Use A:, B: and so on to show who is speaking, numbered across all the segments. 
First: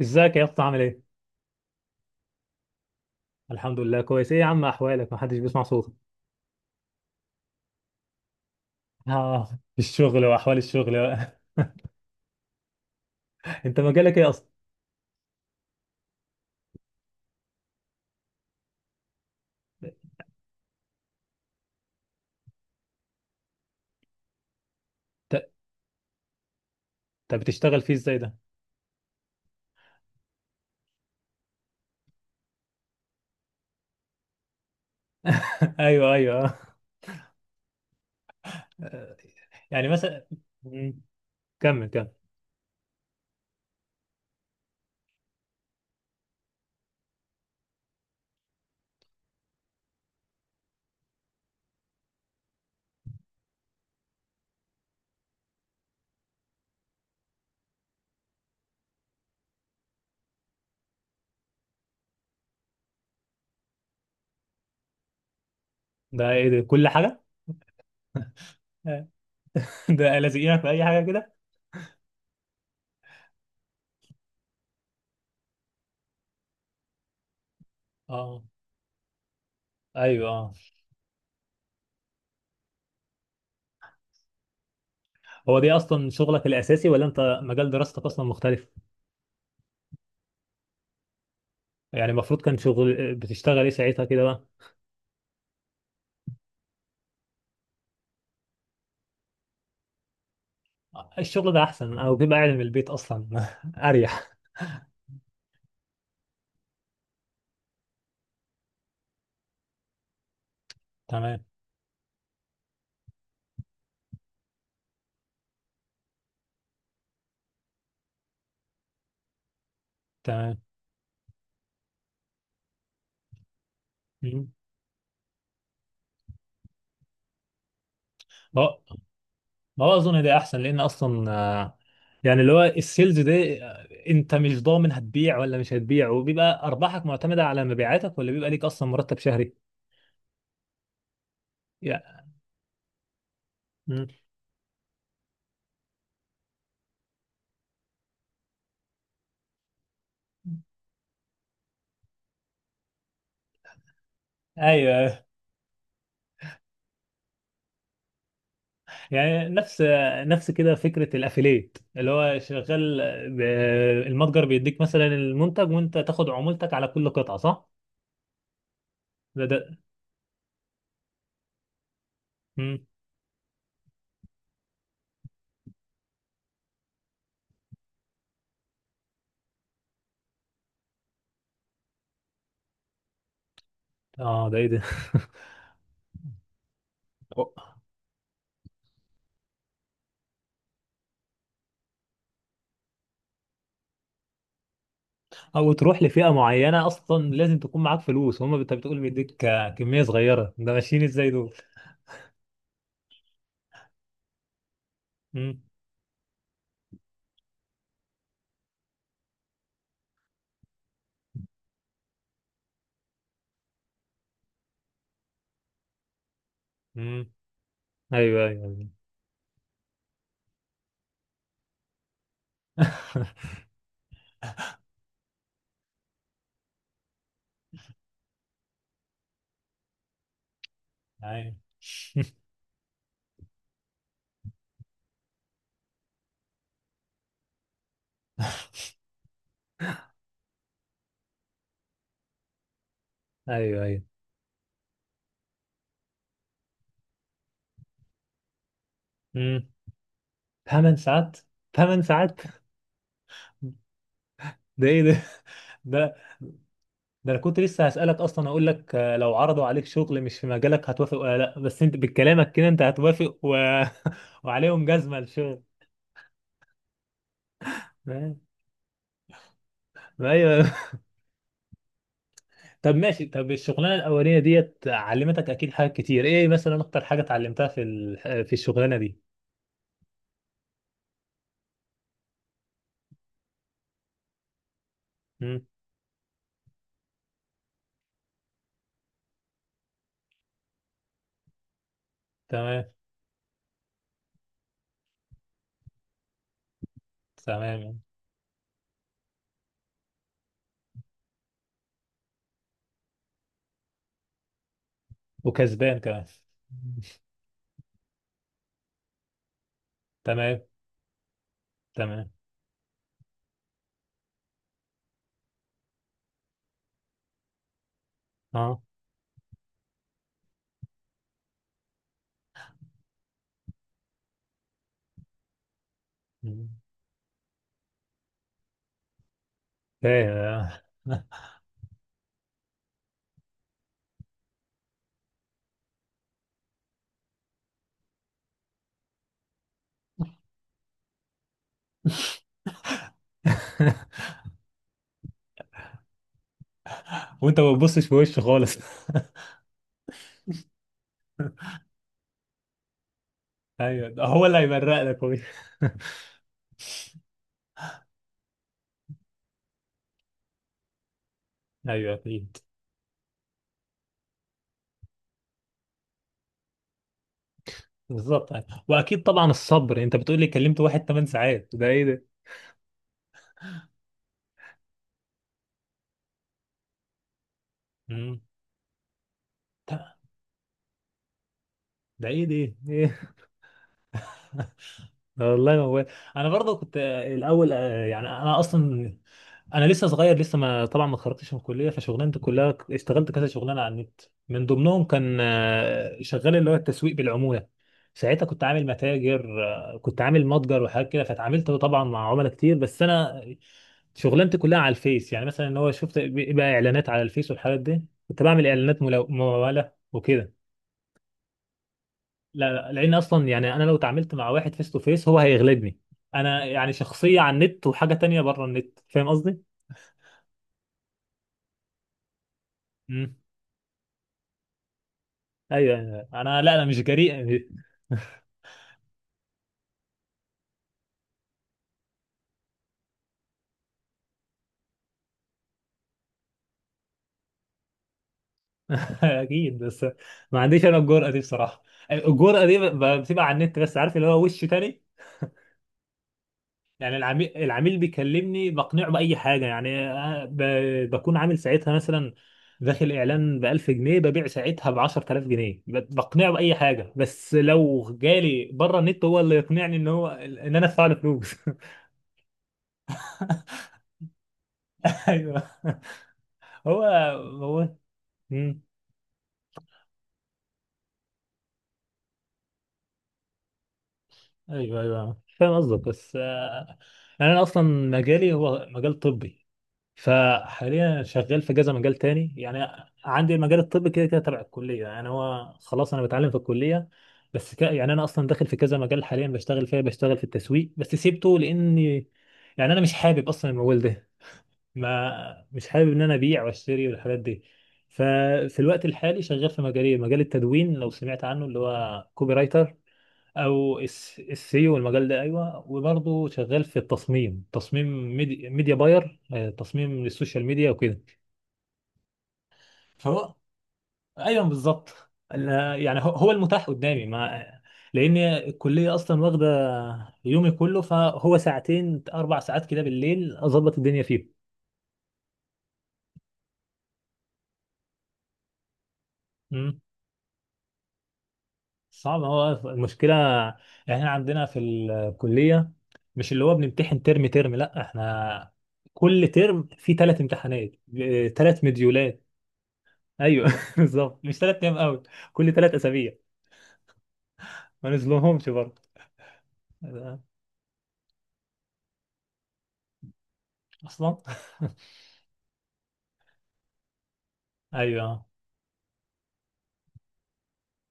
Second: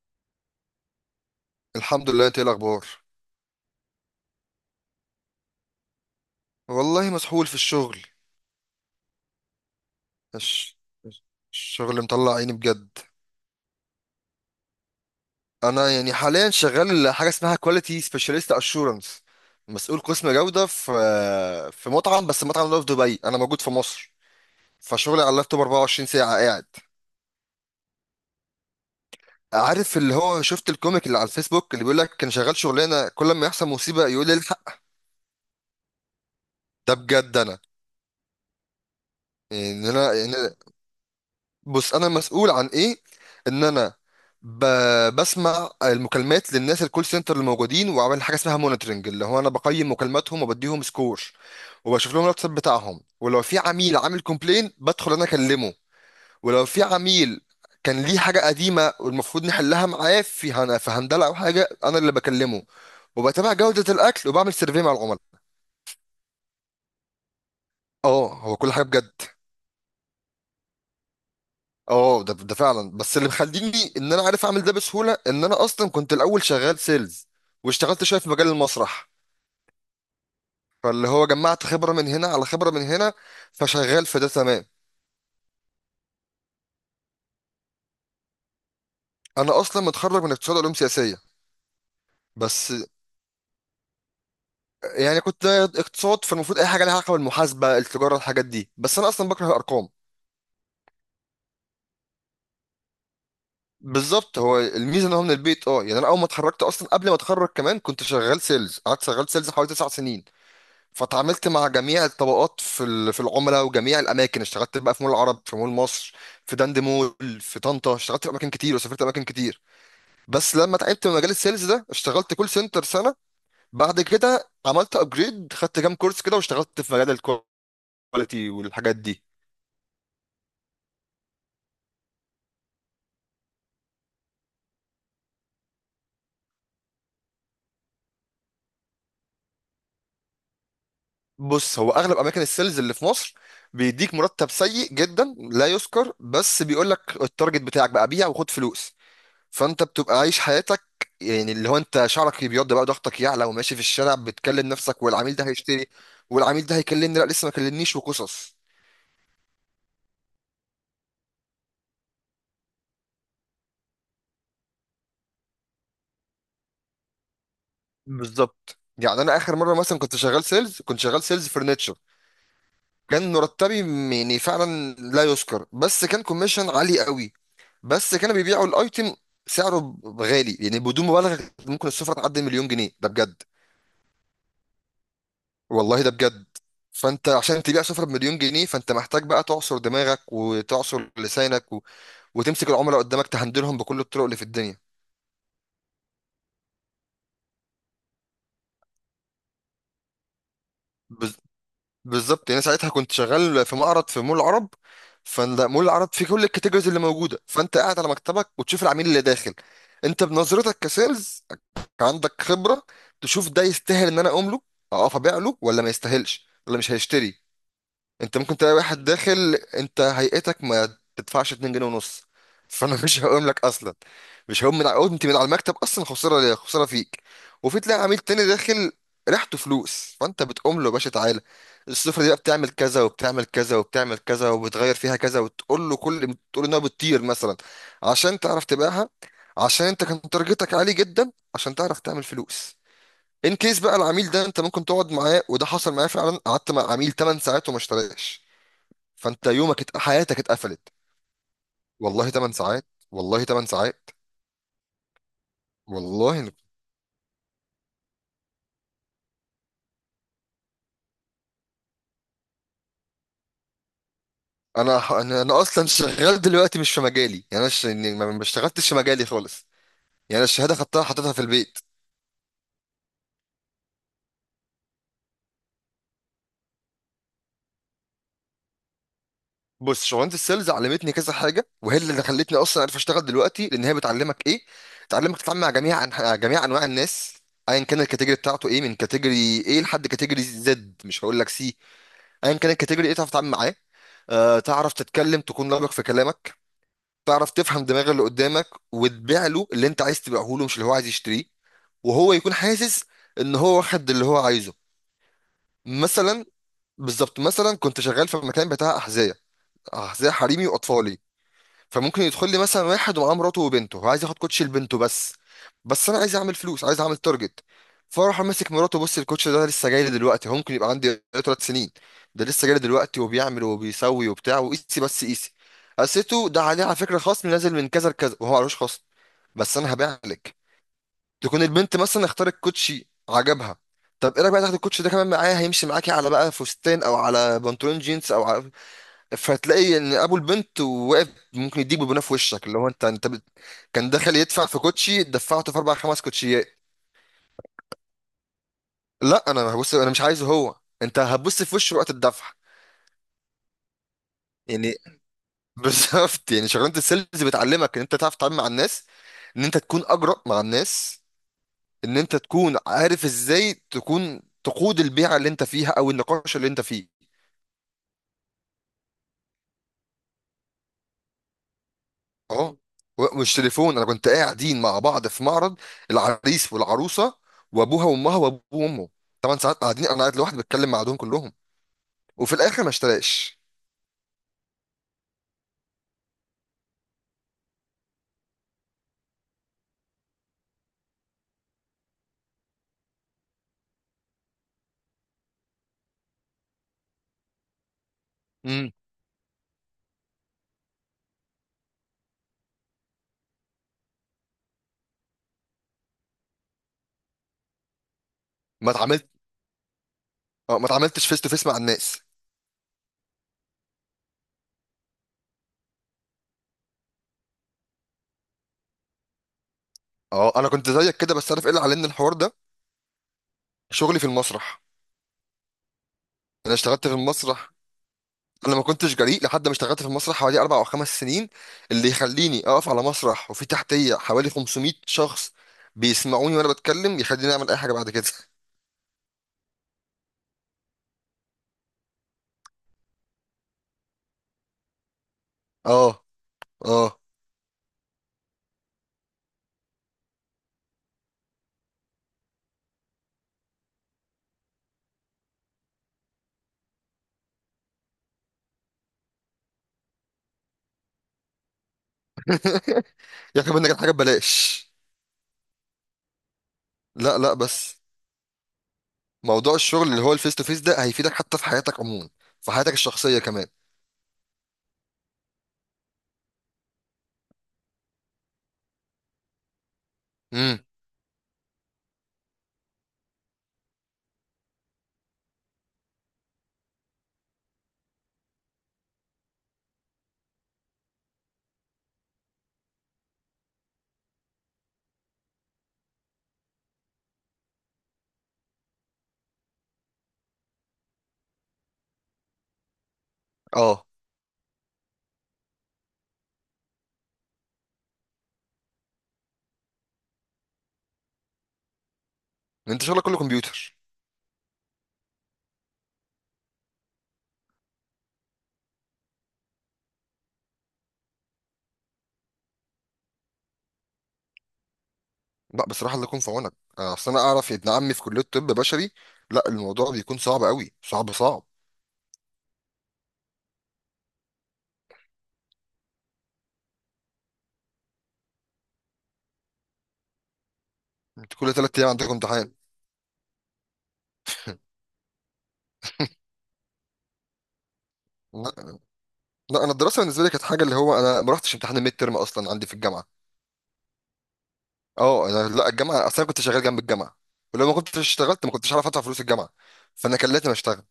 A: ازيك يا اسطى عامل ايه؟
B: الحمد لله، انت ايه الاخبار؟
A: الحمد لله كويس، ايه يا عم احوالك، محدش بيسمع صوتك؟
B: والله مسحول في الشغل.
A: اه، الشغل واحوال
B: الش-
A: الشغل بقى.
B: الشغل مطلع عيني بجد.
A: انت مجالك ايه اصلا؟
B: انا يعني حاليا شغال حاجه اسمها كواليتي سبيشاليست اشورنس، مسؤول قسم جوده في مطعم، بس المطعم ده في دبي، انا موجود في مصر، فشغلي على
A: ت-
B: اللابتوب 24 ساعه قاعد.
A: طب بتشتغل فيه ازاي ده؟
B: عارف اللي هو شفت الكوميك اللي على الفيسبوك اللي بيقول لك كان شغال شغلانه كل ما يحصل مصيبه يقول لي الحق؟
A: ايوه، ايوه.
B: ده بجد انا.
A: آه. يعني
B: يعني
A: مثلا.
B: انا،
A: مم. كمل
B: بص انا
A: كمل.
B: مسؤول عن ايه؟ ان انا ب... بسمع المكالمات للناس الكول سنتر اللي موجودين، وعامل حاجه اسمها مونيتورنج اللي هو انا بقيم مكالماتهم وبديهم سكور، وبشوف لهم الواتساب بتاعهم، ولو في عميل عامل كومبلين بدخل انا اكلمه، ولو في عميل كان ليه حاجه قديمه والمفروض نحلها معاه في هندله او حاجه انا اللي بكلمه، وبتابع جوده الاكل وبعمل سيرفي مع العملاء.
A: ده ايه ده كل حاجه؟
B: اه هو كل حاجه
A: آه.
B: بجد.
A: ده لازقينك في اي حاجه كده؟
B: اه، ده فعلا، بس اللي مخليني ان انا عارف اعمل ده بسهوله ان انا اصلا كنت الاول شغال سيلز، واشتغلت شويه في
A: اه،
B: مجال المسرح،
A: ايوه، اه.
B: فاللي هو جمعت خبره من هنا على خبره من هنا، فشغال في ده تمام.
A: هو دي اصلا شغلك الاساسي ولا انت مجال دراستك اصلا مختلف؟
B: انا اصلا متخرج من اقتصاد علوم سياسيه.
A: يعني المفروض كان
B: بس
A: شغل بتشتغل ايه ساعتها كده بقى؟
B: يعني كنت اقتصاد، فالمفروض اي حاجه لها علاقه بالمحاسبه التجاره الحاجات دي، بس انا اصلا بكره الارقام.
A: الشغل ده احسن، او بيبقى قاعد من البيت اصلا. اريح.
B: بالظبط، هو الميزه ان هو من البيت. اه يعني انا اول ما اتخرجت، اصلا قبل ما اتخرج كمان، كنت شغال سيلز، قعدت شغال سيلز حوالي تسع سنين،
A: تمام.
B: فتعاملت مع جميع الطبقات في العملاء، وجميع الاماكن اشتغلت بقى في مول العرب، في مول مصر، في دند مول، في طنطا، اشتغلت في اماكن كتير وسافرت اماكن كتير. بس
A: تمام.
B: لما تعبت من مجال السيلز ده اشتغلت كول سنتر سنه. بعد كده عملت ابجريد، خدت كام كورس كده، واشتغلت في مجال الكواليتي
A: ما
B: والحاجات دي.
A: ما هو اظن ده احسن لان اصلا، يعني اللي هو السيلز ده انت مش ضامن هتبيع ولا مش هتبيع، وبيبقى ارباحك معتمده على مبيعاتك، ولا بيبقى ليك اصلا مرتب شهري؟
B: بص، هو اغلب
A: يعني.
B: اماكن السيلز اللي في مصر
A: مم.
B: بيديك مرتب سيء جدا لا يذكر، بس بيقول لك التارجت بتاعك بقى بيع وخد فلوس. فانت بتبقى عايش حياتك، يعني اللي هو انت شعرك بيبيض بقى، ضغطك يعلى، وماشي في الشارع بتكلم
A: ايوه،
B: نفسك،
A: أيوه.
B: والعميل ده هيشتري، والعميل ده هيكلمني، لا لسه ما كلمنيش، وقصص.
A: يعني نفس كده فكره الافيليت اللي هو شغال، ب- المتجر بيديك مثلا المنتج وانت تاخد عمولتك على كل قطعه، صح؟
B: بالظبط، يعني انا
A: ده
B: اخر
A: ده
B: مره مثلا كنت شغال سيلز، كنت شغال سيلز فرنتشر،
A: مم.
B: كان مرتبي يعني فعلا لا يذكر، بس كان كوميشن عالي قوي. بس كانوا بيبيعوا الايتم سعره غالي يعني، بدون مبالغه ممكن السفره تعدي مليون جنيه، ده بجد
A: اه، ده ايه ده؟
B: والله ده بجد. فانت عشان تبيع سفرة بمليون جنيه فانت محتاج بقى تعصر دماغك وتعصر لسانك وتمسك العملاء قدامك تهندلهم بكل الطرق اللي في الدنيا.
A: او تروح لفئه معينه، اصلا لازم تكون معاك فلوس. هم انت بتقول بيديك كميه صغيره، ده ماشيين ازاي
B: بز...
A: دول؟
B: بالظبط، يعني ساعتها كنت شغال في معرض في مول العرب،
A: امم.
B: فلا مول العرب فيه كل الكاتيجوريز اللي موجودة، فانت قاعد على مكتبك وتشوف العميل اللي داخل. انت بنظرتك كسيلز عندك خبرة، تشوف ده يستاهل ان انا اقوم له اقف ابيع له، ولا ما يستاهلش ولا مش
A: امم.
B: هيشتري. انت
A: ايوه،
B: ممكن تلاقي
A: ايوه.
B: واحد داخل انت هيئتك ما تدفعش 2 جنيه ونص، فانا مش هقوم لك اصلا، مش هقوم من على، قمت من على المكتب اصلا خساره ليا خساره فيك. وفي تلاقي عميل تاني داخل ريحته فلوس، فانت بتقوم له يا باشا تعالى،
A: ايوه،
B: السفره دي بقى بتعمل كذا وبتعمل كذا وبتعمل كذا، وبتغير فيها كذا، وتقول له كل، تقول انها بتطير مثلا عشان تعرف تبيعها، عشان انت كان تارجتك عالي جدا عشان تعرف تعمل فلوس. ان كيس
A: ايوه،
B: بقى
A: ايوه.
B: العميل ده انت ممكن تقعد معاه، وده حصل معايا فعلا، قعدت مع عميل 8 ساعات وما اشتراش، فانت
A: امم.
B: يومك حياتك اتقفلت.
A: 8 ساعات. 8
B: والله
A: ساعات.
B: 8 ساعات، والله 8 ساعات.
A: ده ايه ده، ده
B: والله
A: ده انا كنت لسه هسألك اصلا، اقول لك لو عرضوا عليك شغل مش في مجالك هتوافق ولا لا؟ بس انت بكلامك كده انت هتوافق و... وعليهم
B: انا ح-
A: جزمة
B: انا أنا
A: الشغل.
B: اصلا شغال دلوقتي مش في مجالي، يعني انا يعني ما
A: ما-
B: ما اشتغلتش في مجالي خالص،
A: ما،
B: يعني أنا
A: ايوه.
B: الشهاده خدتها حطيتها في البيت.
A: طب ماشي، طب الشغلانه الاولانيه ديت علمتك اكيد حاجات كتير، ايه مثلا اكتر حاجه اتعلمتها في الشغلانه دي؟
B: بص، شغلانه السيلز علمتني كذا حاجه، وهي اللي خلتني اصلا عارف اشتغل دلوقتي، لان هي بتعلمك ايه؟ بتعلمك تتعامل
A: مم.
B: مع جميع انواع الناس، ايا كان الكاتيجوري بتاعته ايه، من كاتيجوري ايه لحد كاتيجوري زد، مش هقول لك سي، ايا كان
A: تمام.
B: الكاتيجوري ايه تعرف تتعامل معاه. آه، تعرف تتكلم، تكون لبق في كلامك، تعرف تفهم
A: تمام.
B: دماغ اللي قدامك، وتبيع له اللي انت عايز تبيعه له مش اللي هو عايز يشتريه، وهو يكون حاسس ان هو واخد اللي هو عايزه.
A: وكسبان كمان.
B: مثلا بالظبط، مثلا كنت شغال في مكان بتاع احذيه، احذيه
A: تمام.
B: حريمي واطفالي، فممكن
A: تمام.
B: يدخل لي مثلا واحد ومعاه مراته وبنته وعايز ياخد كوتش لبنته بس، بس انا عايز اعمل فلوس عايز اعمل تارجت، فاروح ماسك
A: اه.
B: مراته بص، الكوتش ده لسه جاي لي دلوقتي، هو ممكن يبقى عندي ثلاث سنين، ده لسه جاي لي دلوقتي، وبيعمل وبيسوي وبتاع، وقيسي بس قيسي، قسيته ده
A: مم.
B: عليه على فكره خصم نازل من كذا لكذا، وهو معلوش خصم، بس انا هبيع
A: فاهم،
B: لك.
A: آه.
B: تكون البنت مثلا اختارت كوتشي عجبها، طب ايه رايك بقى تاخد الكوتش ده كمان معايا، هيمشي معاكي على بقى فستان او على بنطلون جينز او على، فتلاقي ان ابو البنت واقف ممكن يديك ببناه في وشك، اللي هو انت كان دخل يدفع في كوتشي دفعته في اربع خمس كوتشيات.
A: وانت ما بتبصش في وشه خالص.
B: لا انا هبص، انا مش عايزه هو، انت هتبص في وشه وقت الدفع.
A: ايوه، ده هو اللي
B: يعني
A: هيبرق لك هو.
B: بالظبط، يعني شغلانه السيلز بتعلمك ان انت تعرف تتعامل مع الناس، ان انت تكون اجرأ مع الناس،
A: ايوه،
B: ان انت
A: اكيد.
B: تكون عارف ازاي تكون تقود البيعه اللي انت فيها او النقاش اللي انت فيه.
A: بالظبط. واكيد طبعا الصبر، انت بتقول لي كلمت واحد 8 ساعات، ده ايه ده.
B: اه، مش تليفون، انا كنت قاعدين مع بعض في معرض، العريس والعروسه وابوها وامها
A: مم.
B: وابوه وامه، ثمان ساعات قاعدين، انا قاعد لوحدي بتكلم مع دول كلهم،
A: ده ايه
B: وفي
A: ده.
B: الاخر ما
A: ايه.
B: اشتراش.
A: والله موال. انا برضه كنت الاول يعني انا اصلا، انا لسه صغير لسه، ما طبعا ما اتخرجتش من الكليه، فشغلانتي كلها اشتغلت كذا شغلانه على النت. من ضمنهم كان شغال اللي هو التسويق بالعموله. ساعتها
B: امم،
A: كنت عامل متجر وحاجات كده، فاتعاملت طبعا مع عملاء كتير، بس انا شغلانتي كلها على الفيس. يعني مثلا ان هو شفت بقى اعلانات على الفيس والحاجات دي، كنت بعمل
B: ما
A: اعلانات
B: اتعاملت،
A: مموله وكده.
B: اه ما اتعاملتش فيس تو فيس مع الناس.
A: لا، لا، لان اصلا يعني انا لو اتعاملت مع واحد فيس تو فيس هو هيغلبني. انا يعني شخصيه على النت وحاجه تانية بره النت، فاهم قصدي؟
B: اه انا كنت زيك كده، بس عارف ايه اللي علمني الحوار ده؟
A: امم.
B: شغلي في المسرح.
A: ايوه، أيوة. انا،
B: انا
A: لا، انا مش
B: اشتغلت في
A: جريء.
B: المسرح. انا ما كنتش جريء لحد ما اشتغلت في المسرح حوالي اربع او خمس سنين، اللي يخليني اقف على مسرح وفي تحتيه حوالي 500 شخص بيسمعوني وانا بتكلم، يخليني اعمل اي حاجه بعد كده.
A: اكيد، بس ما عنديش انا الجرأه دي بصراحه. الجرأه دي بتبقى على النت بس، عارف اللي هو وش تاني.
B: اه،
A: يعني
B: اه،
A: العميل بيكلمني بقنعه بأي حاجة، يعني بكون عامل ساعتها مثلا داخل إعلان ب 1000 جنيه، ببيع ساعتها ب 10000 جنيه، بقنعه بأي حاجة. بس لو جالي بره النت هو اللي يقنعني إن هو إن أنا أدفع له فلوس.
B: يا اخي منك الحاجه ببلاش.
A: أيوه. هو.
B: لا لا
A: هو.
B: بس
A: مم.
B: موضوع الشغل اللي هو الفيس تو فيس ده هيفيدك حتى في حياتك عموما، في حياتك الشخصيه كمان.
A: أيوه، أيوه، فاهم قصدك، بس يعني أنا أصلا مجالي هو مجال طبي،
B: امم،
A: فحاليا شغال في كذا مجال تاني يعني. عندي المجال الطبي كده كده تبع الكلية، يعني هو خلاص أنا بتعلم في الكلية. بس يعني أنا أصلا داخل في كذا مجال حاليا بشتغل فيها، بشتغل في التسويق بس سيبته، لأني يعني أنا مش حابب أصلا المجال ده. ما مش حابب إن أنا أبيع وأشتري والحاجات دي. ففي الوقت الحالي شغال في مجالي، مجال التدوين، لو سمعت عنه اللي هو كوبي رايتر او
B: اه
A: السيو، والمجال ده. ايوه، وبرضه شغال في التصميم، تصميم ميديا باير، تصميم للسوشيال ميديا وكده.
B: انت شغلك كله
A: فهو،
B: كمبيوتر.
A: ايوه بالظبط. أنا- يعني هو هو المتاح قدامي، مع لان الكليه اصلا واخده يومي كله، فهو ساعتين، 4 ساعات كده بالليل اظبط الدنيا فيه.
B: لا بصراحه الله يكون في عونك. آه، اصل انا اعرف ابن عمي في كليه طب بشري، لا
A: مم.
B: الموضوع بيكون صعب قوي، صعب صعب.
A: صعب، هو المشكله يعني احنا عندنا في الكليه، مش اللي هو بنمتحن ترم ترم، لا احنا كل ترم فيه 3 امتحانات،
B: انت كل
A: ثلاث
B: ثلاث ايام عندك
A: مديولات
B: امتحان؟
A: ايوه بالظبط، مش 3 ايام قوي، كل 3 اسابيع. ما نزلوهمش برضه؟
B: لا لا، انا الدراسه بالنسبه لي كانت حاجه، اللي هو انا ما رحتش امتحان الميد ترم اصلا عندي في الجامعه.
A: اصلا.
B: اه انا، لا الجامعه اصلا كنت شغال جنب الجامعه، ولو ما كنتش
A: ايوه، آه.
B: اشتغلت ما كنتش عارف ادفع فلوس الجامعه، فانا كان لازم اشتغل.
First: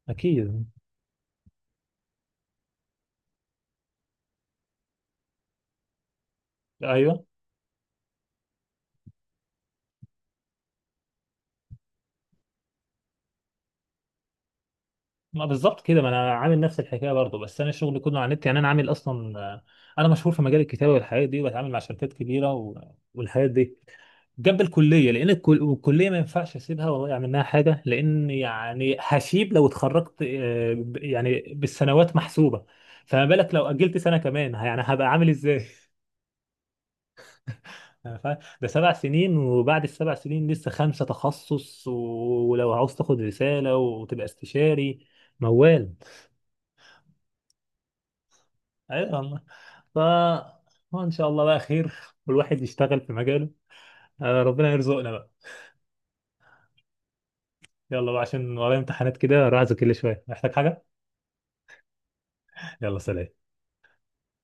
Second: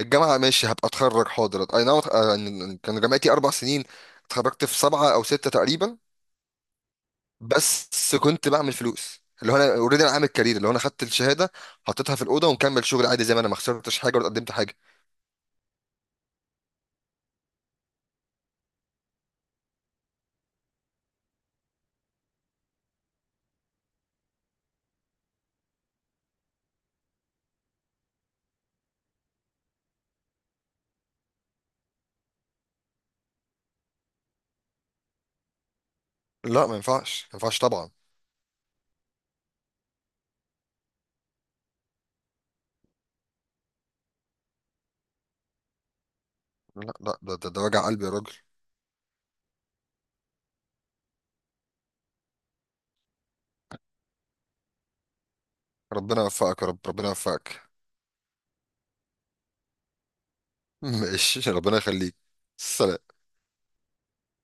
B: الجامعة
A: اكيد.
B: ماشي هبقى اتخرج حاضر اي نعم، أه، يعني كان جامعتي اربع سنين، اتخرجت في سبعة او ستة تقريبا،
A: ايوه.
B: بس كنت بعمل فلوس، اللي هو انا اوريدي انا عامل كارير، اللي هو انا خدت الشهادة حطيتها في الأوضة، ومكمل شغل عادي زي ما انا ما خسرتش حاجة ولا قدمت حاجة.
A: ما بالظبط كده، ما انا عامل نفس الحكايه برضه، بس انا شغلي كله على النت. يعني انا عامل اصلا، انا مشهور في مجال الكتابه والحاجات دي، وبتعامل مع شركات كبيره و... والحاجات دي جنب الكليه، لان الكليه ما ينفعش اسيبها واضيع منها حاجه، لان يعني هشيب. لو اتخرجت يعني بالسنوات محسوبه، فما بالك لو اجلت سنه كمان، يعني هبقى عامل ازاي؟
B: لا ما ينفعش، ما ينفعش طبعا.
A: أنا فاهم، ده 7 سنين، وبعد ال7 سنين لسه خمسة تخصص، ولو عاوز تاخد رسالة وتبقى استشاري، موال.
B: لا لا ده وجع قلبي يا راجل.
A: ايوه والله. ف وان شاء الله بقى خير، والواحد يشتغل في مجاله. آه، ربنا يرزقنا بقى.
B: ربنا يوفقك يا رب، ربنا يوفقك.
A: يلا بقى، عشان ورايا امتحانات كده، راح اذاكر لي شوية، محتاج حاجة.
B: ماشي، ربنا يخليك. سلام.
A: يلا سلام.